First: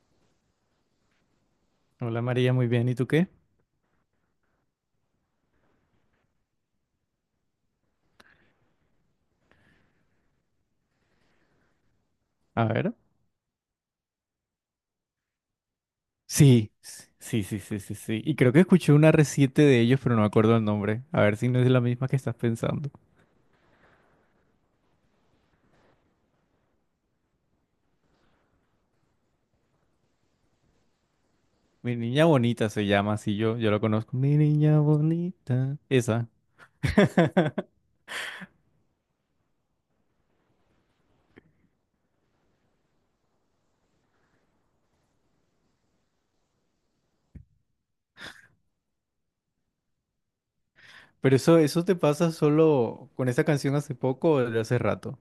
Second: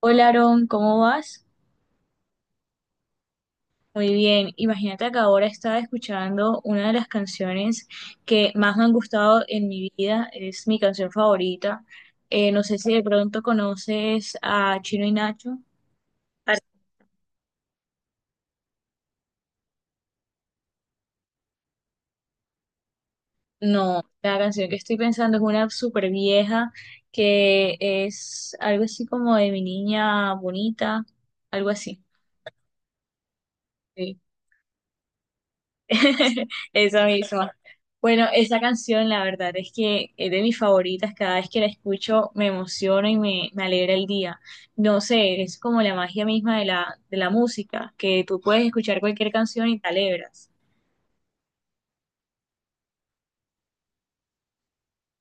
Hola Aaron, ¿cómo vas? Hola María, muy bien. ¿Y tú qué? Muy bien, imagínate que ahora estaba escuchando una de las canciones que más me han gustado en mi vida, es mi canción favorita. No A sé ver. si de pronto conoces a Chino y Nacho. Ar- Sí, sí, sí, sí, sí, sí. Y creo que escuché una reciente de ellos, pero no me acuerdo el nombre. A ver si no es la misma que estás pensando. No, la canción que estoy pensando es una súper vieja que es algo así como de mi niña bonita, algo Mi así. niña bonita se llama así yo lo conozco. Sí. Mi niña bonita. Esa. Esa misma. Bueno, esa canción, la verdad es que es de mis favoritas. Cada vez que la escucho me emociona y me alegra el día. No sé, es como la magia misma de de la música, que tú puedes escuchar cualquier canción y te alegras. Pero eso te pasa solo con esa canción hace poco o de hace rato.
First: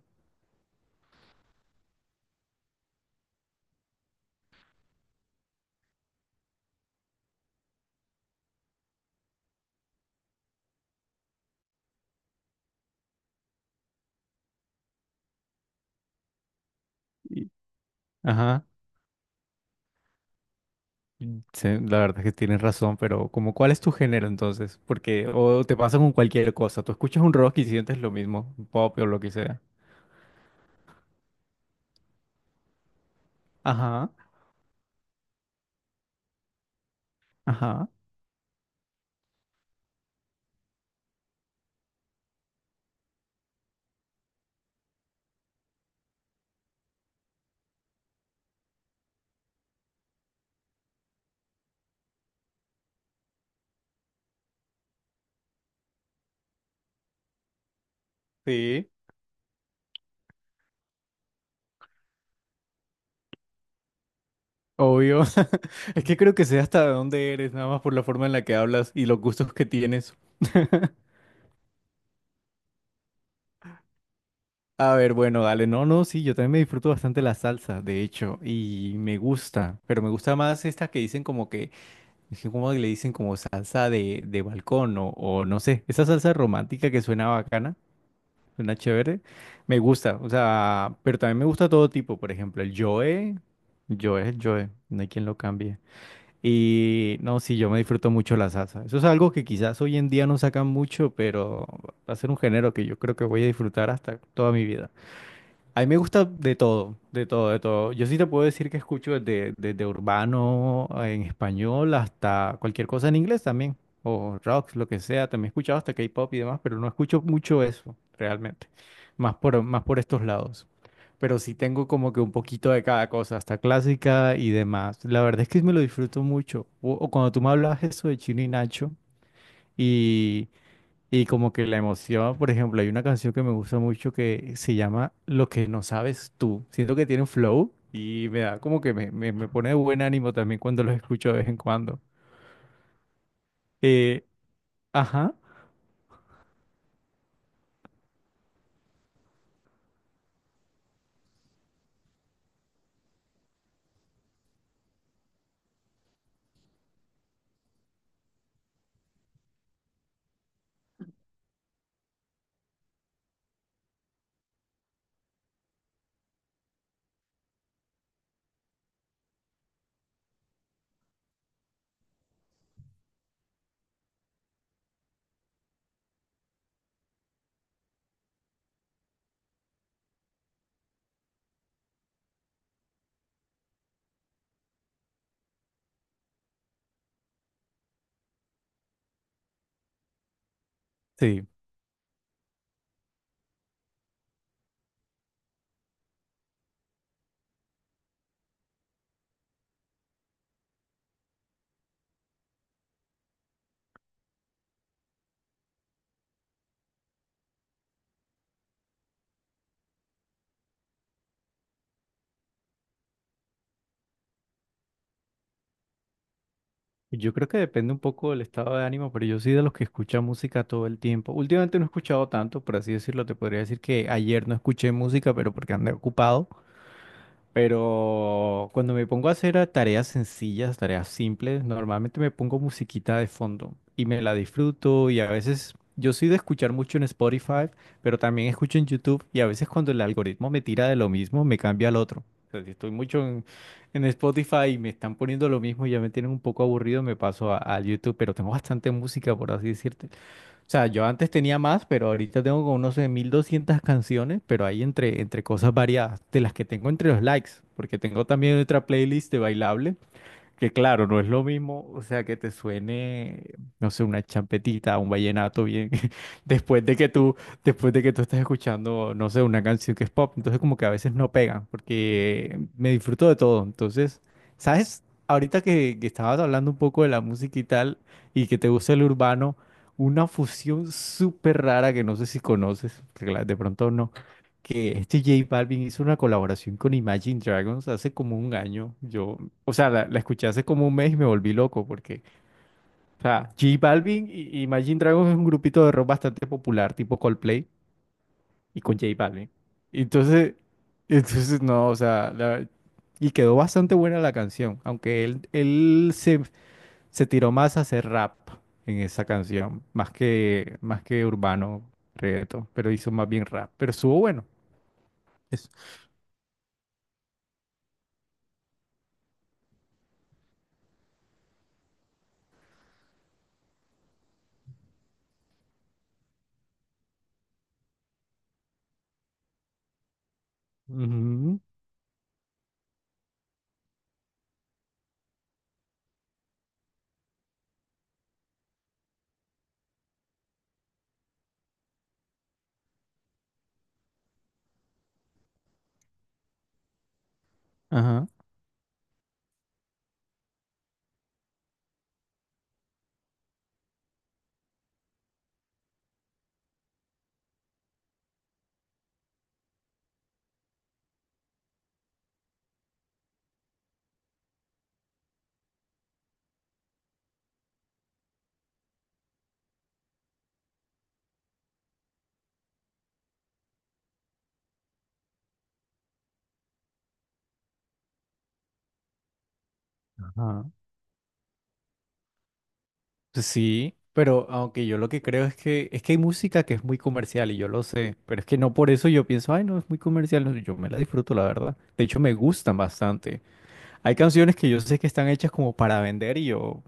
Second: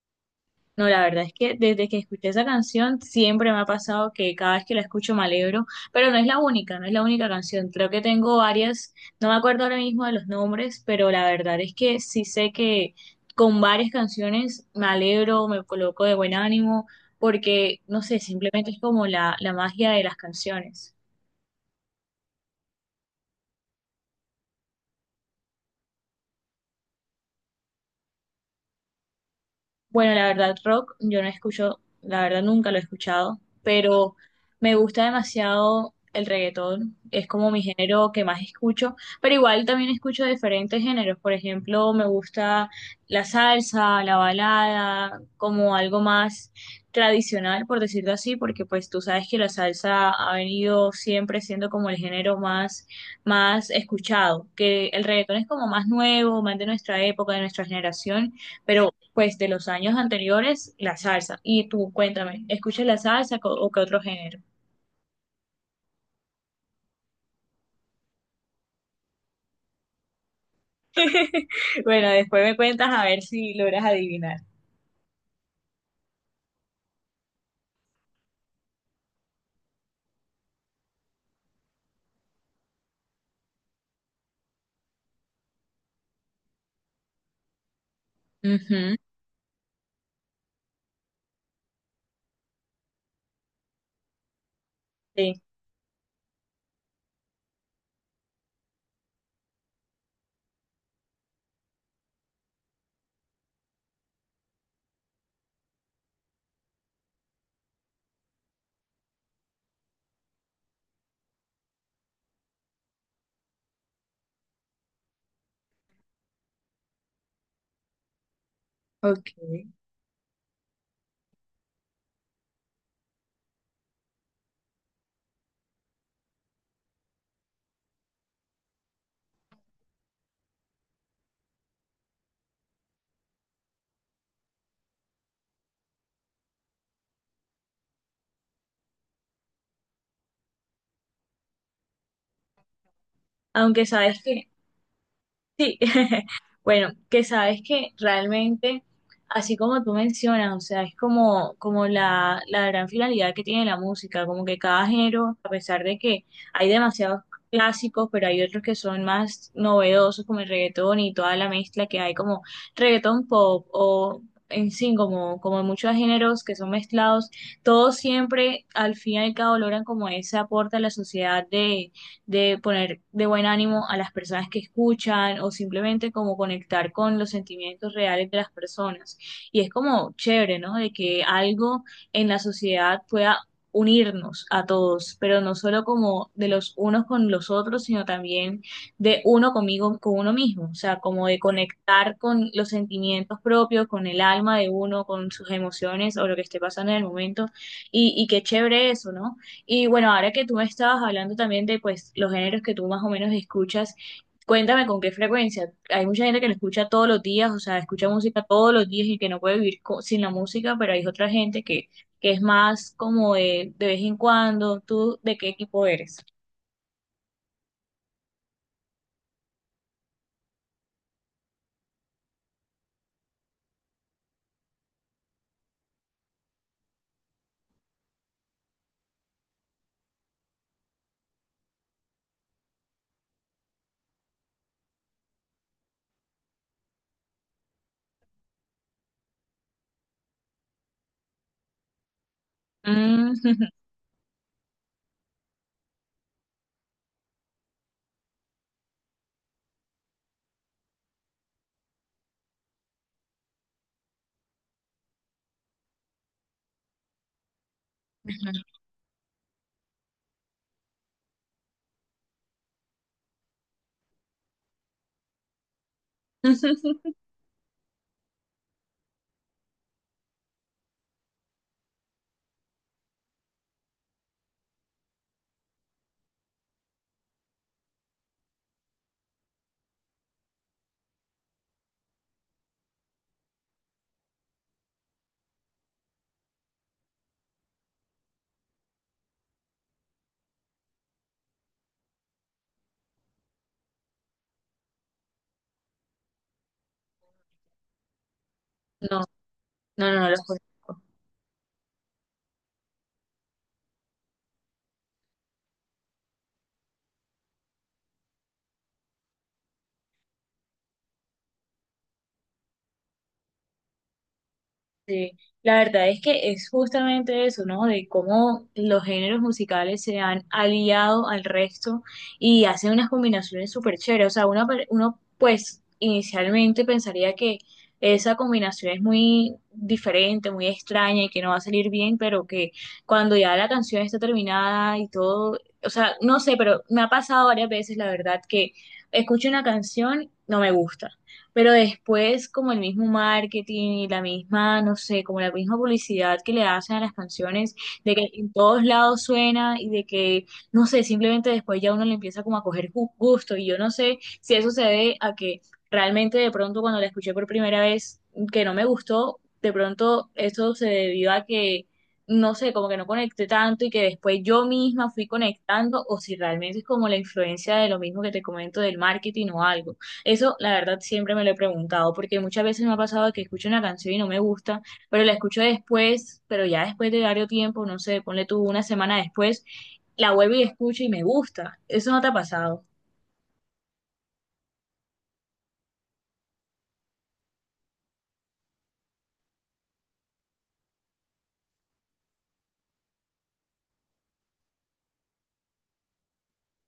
No, la verdad es que desde que escuché esa canción siempre me ha pasado que cada vez que la escucho me alegro, pero no es la única, no es la única canción. Creo que tengo varias, no me acuerdo ahora mismo de los nombres, pero la verdad es que sí sé que con varias canciones me alegro, me coloco de buen ánimo, Y- porque no sé, Ajá. simplemente es como la magia de las canciones. Sí, la verdad es que tienes razón, pero como ¿cuál es tu género entonces? Porque o te pasa con cualquier cosa. Tú escuchas un rock y sientes lo mismo, un pop o lo que sea. Bueno, la verdad, rock, yo no escucho, la verdad nunca lo he escuchado, Ajá. pero me gusta demasiado el reggaetón, es como mi Ajá. género que más escucho, pero igual también escucho diferentes géneros, por ejemplo, me gusta la salsa, la balada, como algo más tradicional, por decirlo así, porque pues tú sabes que la salsa ha venido siempre siendo como el género más, más escuchado, que el reggaetón es como más nuevo, más de nuestra época, de nuestra generación. Sí, Pero pues de los años anteriores, la salsa. Y tú cuéntame, ¿escuchas la salsa o qué otro género? obvio. Es que creo que sé hasta de dónde eres, nada más por la forma en la que hablas y los gustos que tienes. Bueno, después me cuentas a ver si logras adivinar. A ver, bueno, dale. No, no, sí, yo también me disfruto bastante la salsa, de hecho, y me gusta, pero me gusta más esta que dicen como que, es que como le dicen como salsa de balcón o no sé, esa salsa romántica que suena bacana, suena Ujú, chévere, me gusta, o sea, pero también me gusta todo tipo, por ejemplo, el Joe, Joe, Joe, no hay quien lo sí, cambie. Y no, sí, yo me disfruto mucho la salsa. Eso es algo que quizás hoy en día no sacan mucho, pero va a ser un género que yo creo que voy a disfrutar hasta toda mi vida. A mí me gusta de todo, de todo, de todo. Yo sí te puedo decir que escucho desde urbano en español hasta cualquier cosa en inglés también, o rock, lo que sea. También he escuchado hasta K-pop y demás, pero no escucho mucho eso realmente, ok. más más por estos lados. Pero sí tengo como que un poquito de cada cosa, hasta clásica y demás. La verdad es que me lo disfruto mucho. O cuando tú me hablas eso de Chino y Nacho. y como que la emoción, por ejemplo, hay una canción que me gusta mucho que se llama Lo que no sabes tú. Siento que tiene un flow y me da como que me pone de buen ánimo también cuando los escucho de vez en cuando. Aunque sabes Eh, que ajá, Sí, bueno, que sabes que realmente, así como tú mencionas, o sea, es como, como la gran finalidad que tiene la música, como que cada género, a pesar de que hay demasiados clásicos, pero hay otros que son más novedosos, como el reggaetón y toda la mezcla que hay, como reggaetón pop o en sí, como, como muchos géneros que son mezclados, todos siempre al fin y al cabo logran como ese aporte a la sociedad de poner de buen ánimo a las personas que escuchan o simplemente como conectar con los sentimientos reales de las personas. Y es como chévere, ¿no? De que algo en la sociedad pueda unirnos a todos, pero no solo como de los unos con los otros, sino también de uno conmigo, con uno mismo, o sea, como de sí. conectar con los sentimientos propios, con el alma de uno, con sus emociones o lo que esté pasando en el momento, y qué chévere eso, ¿no? Y bueno, ahora que tú me estabas hablando también de pues los géneros que tú más o menos escuchas, cuéntame con qué frecuencia. Hay mucha gente que lo escucha todos los días, o sea, escucha música todos los días y que no puede vivir sin la música, pero hay otra gente que es más como de vez en cuando. ¿Tú de qué equipo eres? Yo creo que depende un poco del estado de ánimo, pero yo soy de los que escucha música todo el tiempo. Últimamente no he escuchado tanto, por así decirlo. Te podría decir que ayer no escuché música, pero porque andé ocupado. Pero cuando me pongo a hacer tareas sencillas, tareas simples, normalmente me pongo musiquita de fondo y me la disfruto y a veces yo soy de escuchar mucho en Spotify, pero también escucho en YouTube y a veces cuando el algoritmo me tira de lo mismo, me cambia al otro. O sea, si estoy mucho Mm, en Spotify y me están poniendo lo mismo y ya me tienen un poco aburrido, me paso a YouTube, pero tengo bastante música, por así decirte. O sea, yo antes tenía más, pero ahorita tengo como, no sé, 1200 canciones, pero hay entre cosas variadas, de las que tengo entre los likes, porque tengo también otra playlist de bailable, que claro, no es lo mismo, o sea, que te suene, no sé, una champetita, un vallenato bien, No, después de que después de que tú estás escuchando, no sé, una canción que es pop, entonces como que a veces no pegan, porque me disfruto de todo. Entonces, ¿sabes? Ahorita que estabas hablando un poco de la música y tal, y que te gusta el urbano, una fusión súper rara que no sé si conoces, de pronto no que este J Balvin hizo una colaboración con Imagine Dragons hace como un año. Yo O sea, la escuché hace como un mes y me volví loco porque, o sea, J Balvin y Imagine Dragons es un grupito de rock bastante popular, tipo Coldplay y con J Balvin. No los Entonces, conozco. entonces no, o sea, y quedó bastante buena la canción, aunque él se tiró más a hacer rap en esa canción, más más que urbano, reggaetón, pero hizo más bien rap, pero estuvo bueno. Sí, Es- la verdad es que es justamente eso, ¿no? De cómo los géneros musicales se han aliado al resto y hacen unas combinaciones súper chéveres. O sea, uno pues inicialmente pensaría que esa combinación es muy diferente, muy extraña y que no va a Ujú. salir bien, pero que cuando ya la canción está terminada y todo, o sea, no sé, pero me ha pasado varias veces, la verdad, que escucho una canción, no me gusta pero después, como el mismo marketing y la misma, no sé, como la misma publicidad que le hacen a las canciones, de que Ajá. en todos lados suena y de que, no sé, simplemente después ya uno le empieza como a coger gusto. Y yo no sé si eso se debe a que realmente de pronto cuando la escuché por primera vez, que no me gustó, de pronto eso se debió a que, no sé, como que no conecté tanto y que después yo misma fui conectando, o si realmente es como la influencia de lo mismo que te comento del marketing o algo. Eso, la verdad, siempre me lo he preguntado, porque muchas veces me ha pasado que escucho una canción y no me gusta, pero la escucho después, pero ya después de varios tiempo, no sé, ponle tú una semana después, la vuelvo y Ajá. escucho y me gusta. Eso no te ha pasado. Sí, pero aunque yo lo que creo es que hay música que es muy comercial y yo lo sé, pero es que no por eso yo pienso, ay, no, es muy comercial, no, yo me la disfruto, la verdad. De hecho, me gustan bastante. Hay canciones que yo sé que están hechas como para vender y yo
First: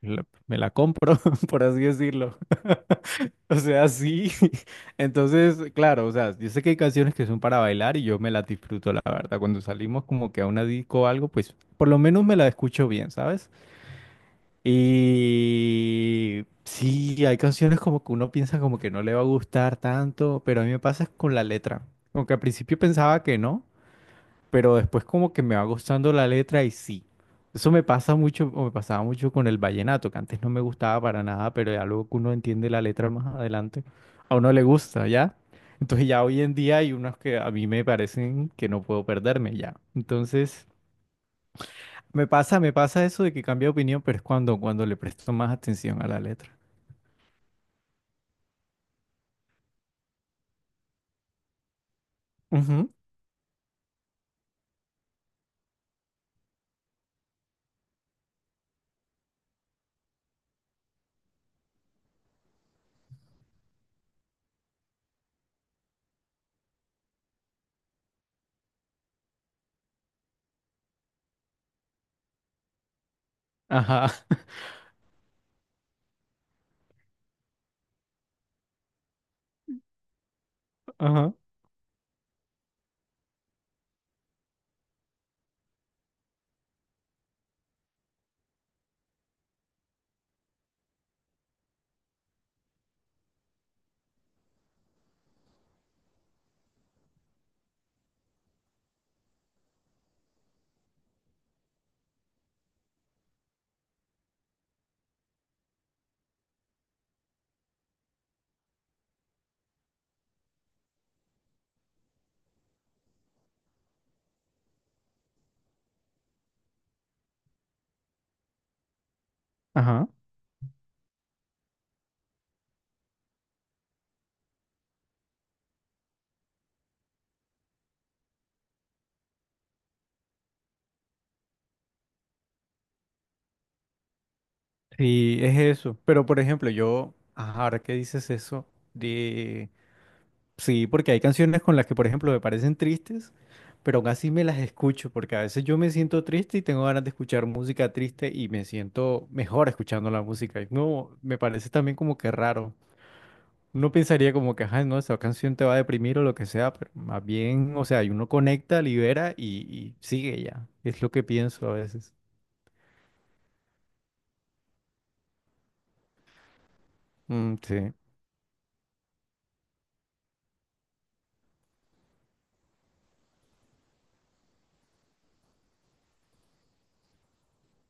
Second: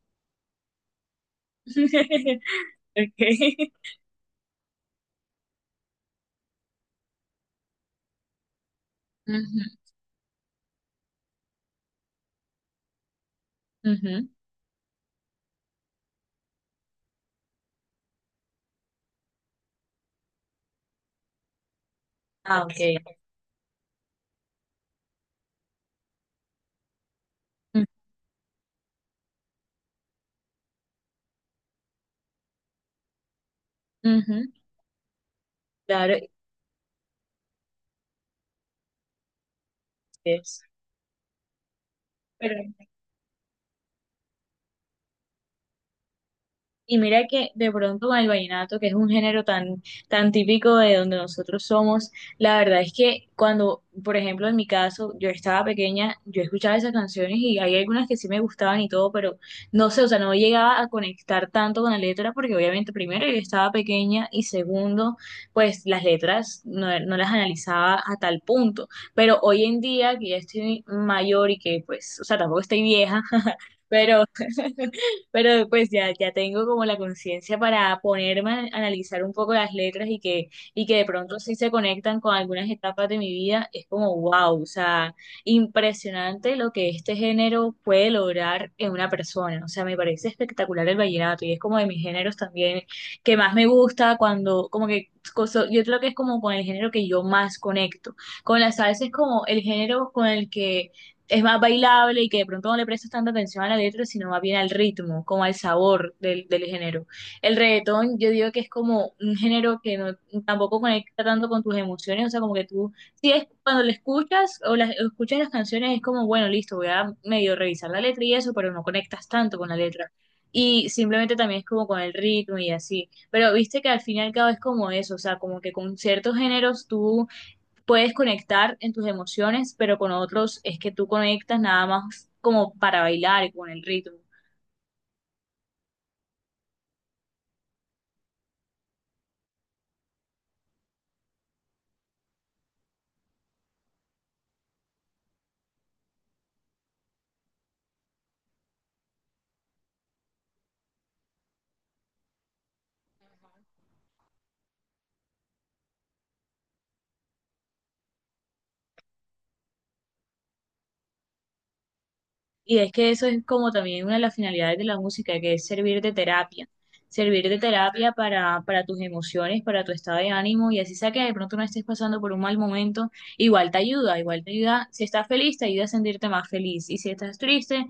la- me la compro, por así decirlo. Okay. O sea, sí. Entonces, claro, o sea, yo sé que hay canciones que son para bailar y yo me las disfruto, la verdad. Cuando Ujú, salimos como que a una disco o algo, pues por lo menos me la escucho bien, ¿sabes? ujú. Y sí, hay canciones como que uno piensa como que no le va a gustar tanto, pero a mí me pasa es con la letra. Como que al Ah, ok. principio pensaba que no, pero después como que me va gustando la letra y sí. Eso me pasa mucho, o me pasaba mucho con el vallenato, que antes no me gustaba para nada, pero ya luego que uno entiende la letra más adelante, a Ujú, uno le gusta, ¿ya? Entonces claro. ya hoy en día hay unos que a mí me parecen que no puedo perderme ya. es- Entonces... Pero me pasa eso de que cambia de opinión, pero es cuando le presto más atención a la letra. y mira que de pronto con el vallenato, que es un género tan, tan típico de donde nosotros somos, la verdad es Ujú. que cuando, por ejemplo, en mi caso, yo estaba pequeña, yo escuchaba esas canciones y hay algunas que sí me gustaban y todo, pero no sé, o sea, no llegaba a conectar tanto con la letra porque obviamente primero yo estaba pequeña y segundo, pues las letras no las analizaba a tal punto. Pero hoy en día que ya estoy mayor y que pues, o sea, tampoco estoy vieja, Ajá, pero... Pero pues ya tengo como la conciencia para ponerme a analizar un poco las letras y que de ajá, pronto sí se conectan con algunas etapas de mi vida. Es como wow, o sea, impresionante lo que este género puede lograr en una persona. O sea, me parece espectacular el vallenato y es como de mis géneros también que más me gusta cuando, como que, yo creo que es como con el género que yo más conecto. Con la salsa es como el género con el que es más bailable y que de pronto no le prestas tanta atención a la letra, sino más bien al ritmo, como al sabor del, del género. El reggaetón, yo digo que es como un género que no, tampoco conecta tanto con tus emociones, o sea, como que tú, si es cuando lo escuchas o las, o escuchas las canciones, es como, bueno, listo, voy a medio revisar la letra y eso, pero no conectas tanto con la ajá. letra. Y simplemente también es como con el ritmo y así. Pero viste que al fin y al cabo es como eso, o sea, como que con ciertos géneros tú puedes conectar en tus emociones, pero con otros es que tú conectas nada más como para bailar y con el ritmo. Sí, es eso. Pero por ejemplo, ajá, ahora que dices eso, de... sí, porque hay canciones con las que, por ejemplo, me parecen tristes, pero aún así me las escucho, porque a veces yo me siento triste y tengo ganas de escuchar música triste y me siento mejor escuchando la música. Y no, me parece también como que raro. Uno pensaría como que, ajá, no, esa canción te va a deprimir o lo que sea, pero más bien, o sea, y uno conecta, libera y sigue ya. Es lo que pienso a veces. Y es que eso es como también una de las finalidades de la música, que es servir Mm, de sí. terapia para tus emociones, para tu estado de ánimo, y así sea que de pronto no estés pasando por un mal momento, igual te ayuda, si estás feliz, te ayuda a sentirte más feliz, y si estás triste,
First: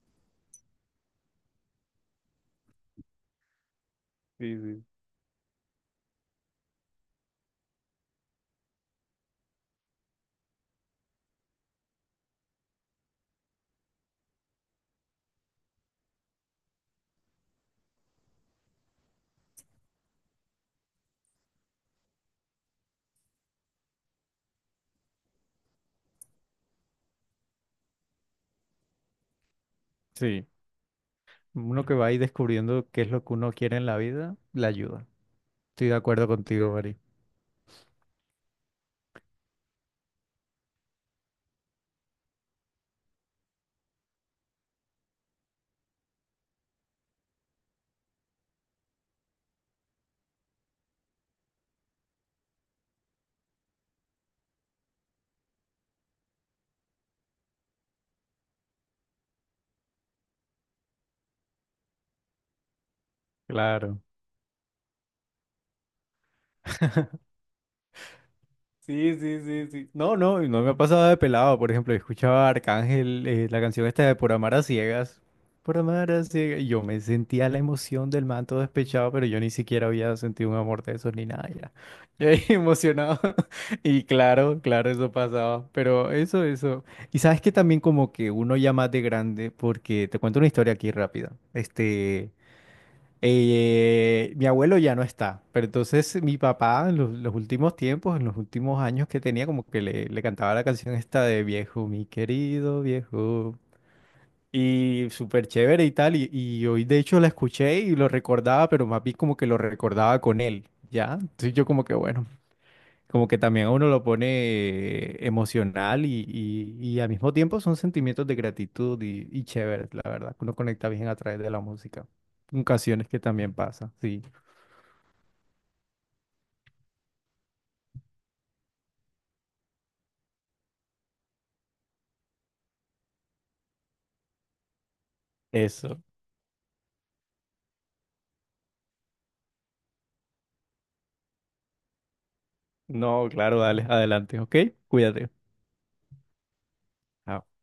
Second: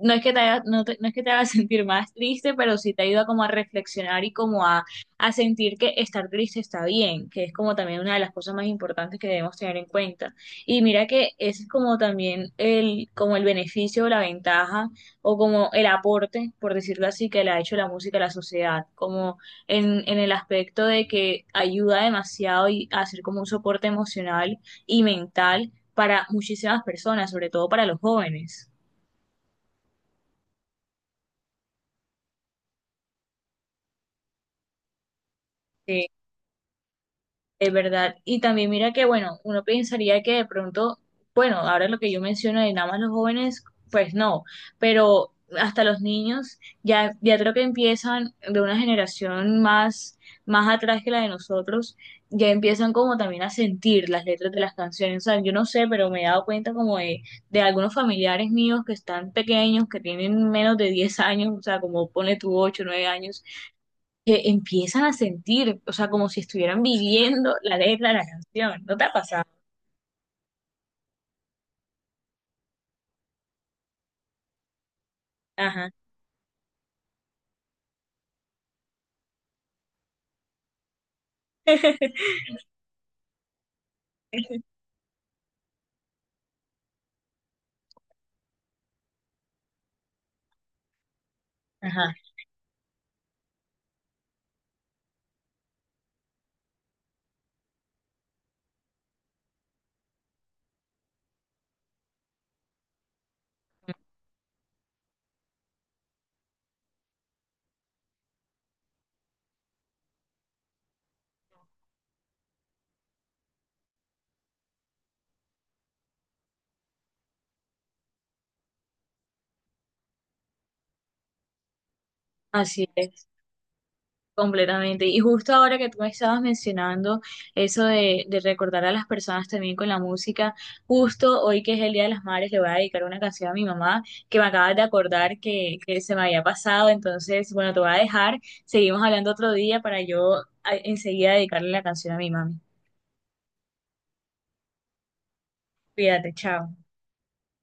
no es que te haga, no es que te haga sentir más triste, pero sí te ayuda como a reflexionar y Sí, como sí. a sentir que estar triste está bien, que es como también una de las cosas más importantes que debemos tener en cuenta. Y mira que ese es como también el, como el beneficio, la ventaja o como el aporte, por decirlo así, que le ha hecho la música a la sociedad, como en el aspecto de que ayuda demasiado y a ser como un soporte emocional y mental para muchísimas personas, sobre todo para los jóvenes. Sí. Uno que va ahí descubriendo qué es lo que uno quiere en la vida, la ayuda. Estoy de Sí. acuerdo contigo, Mari. Es verdad. Y también mira que, bueno, uno pensaría que de pronto, bueno, ahora lo que yo menciono de nada más los jóvenes, pues no, pero hasta los niños ya creo que empiezan de una generación más, más atrás que la de nosotros, ya empiezan como también a sentir las letras de las canciones. O sea, yo no sé, pero me he dado cuenta como de algunos familiares míos que están pequeños, que tienen menos de 10 años, o sea, como pone tu 8 9 años Claro. que empiezan a sentir, o sea, como si estuvieran viviendo la letra de la canción. ¿No te ha Sí, sí, pasado? sí, sí. No, no, y no me ha pasado de pelado. Por ejemplo, escuchaba a Arcángel, la canción esta de Por amar a ciegas. Por Ajá. amar a ciegas. Y yo me sentía la emoción del man todo despechado, pero yo ni siquiera había sentido un amor de esos ni nada. Ya, ya ahí emocionado. Y claro, claro, eso pasaba. Pero eso. Y sabes que también como que uno ya más de grande, porque te cuento una historia aquí rápida. Ajá, Mi abuelo ya no está, pero entonces mi papá en los últimos tiempos, en los últimos años que tenía, como que le cantaba la canción esta de viejo, mi querido viejo. Y súper chévere y tal, y hoy de hecho la escuché y lo recordaba, pero más bien como que lo recordaba con él, ¿ya? Entonces yo como que bueno, como que también a uno lo pone emocional y al mismo tiempo son sentimientos de gratitud y chévere, la verdad, que uno conecta bien a través de la música. así Ocasiones que es, también pasa, sí. completamente. Y justo ahora que tú me estabas mencionando eso de recordar a las personas también con la música, justo hoy que es el Día de las Madres le voy a dedicar una canción a mi mamá que me acabas de acordar que Eso. se me había pasado, entonces, bueno, te voy a dejar, seguimos hablando otro día para yo enseguida dedicarle la canción a mi mami. No, claro, dale, adelante, ¿ok? Cuídate. Cuídate, chao. Chao.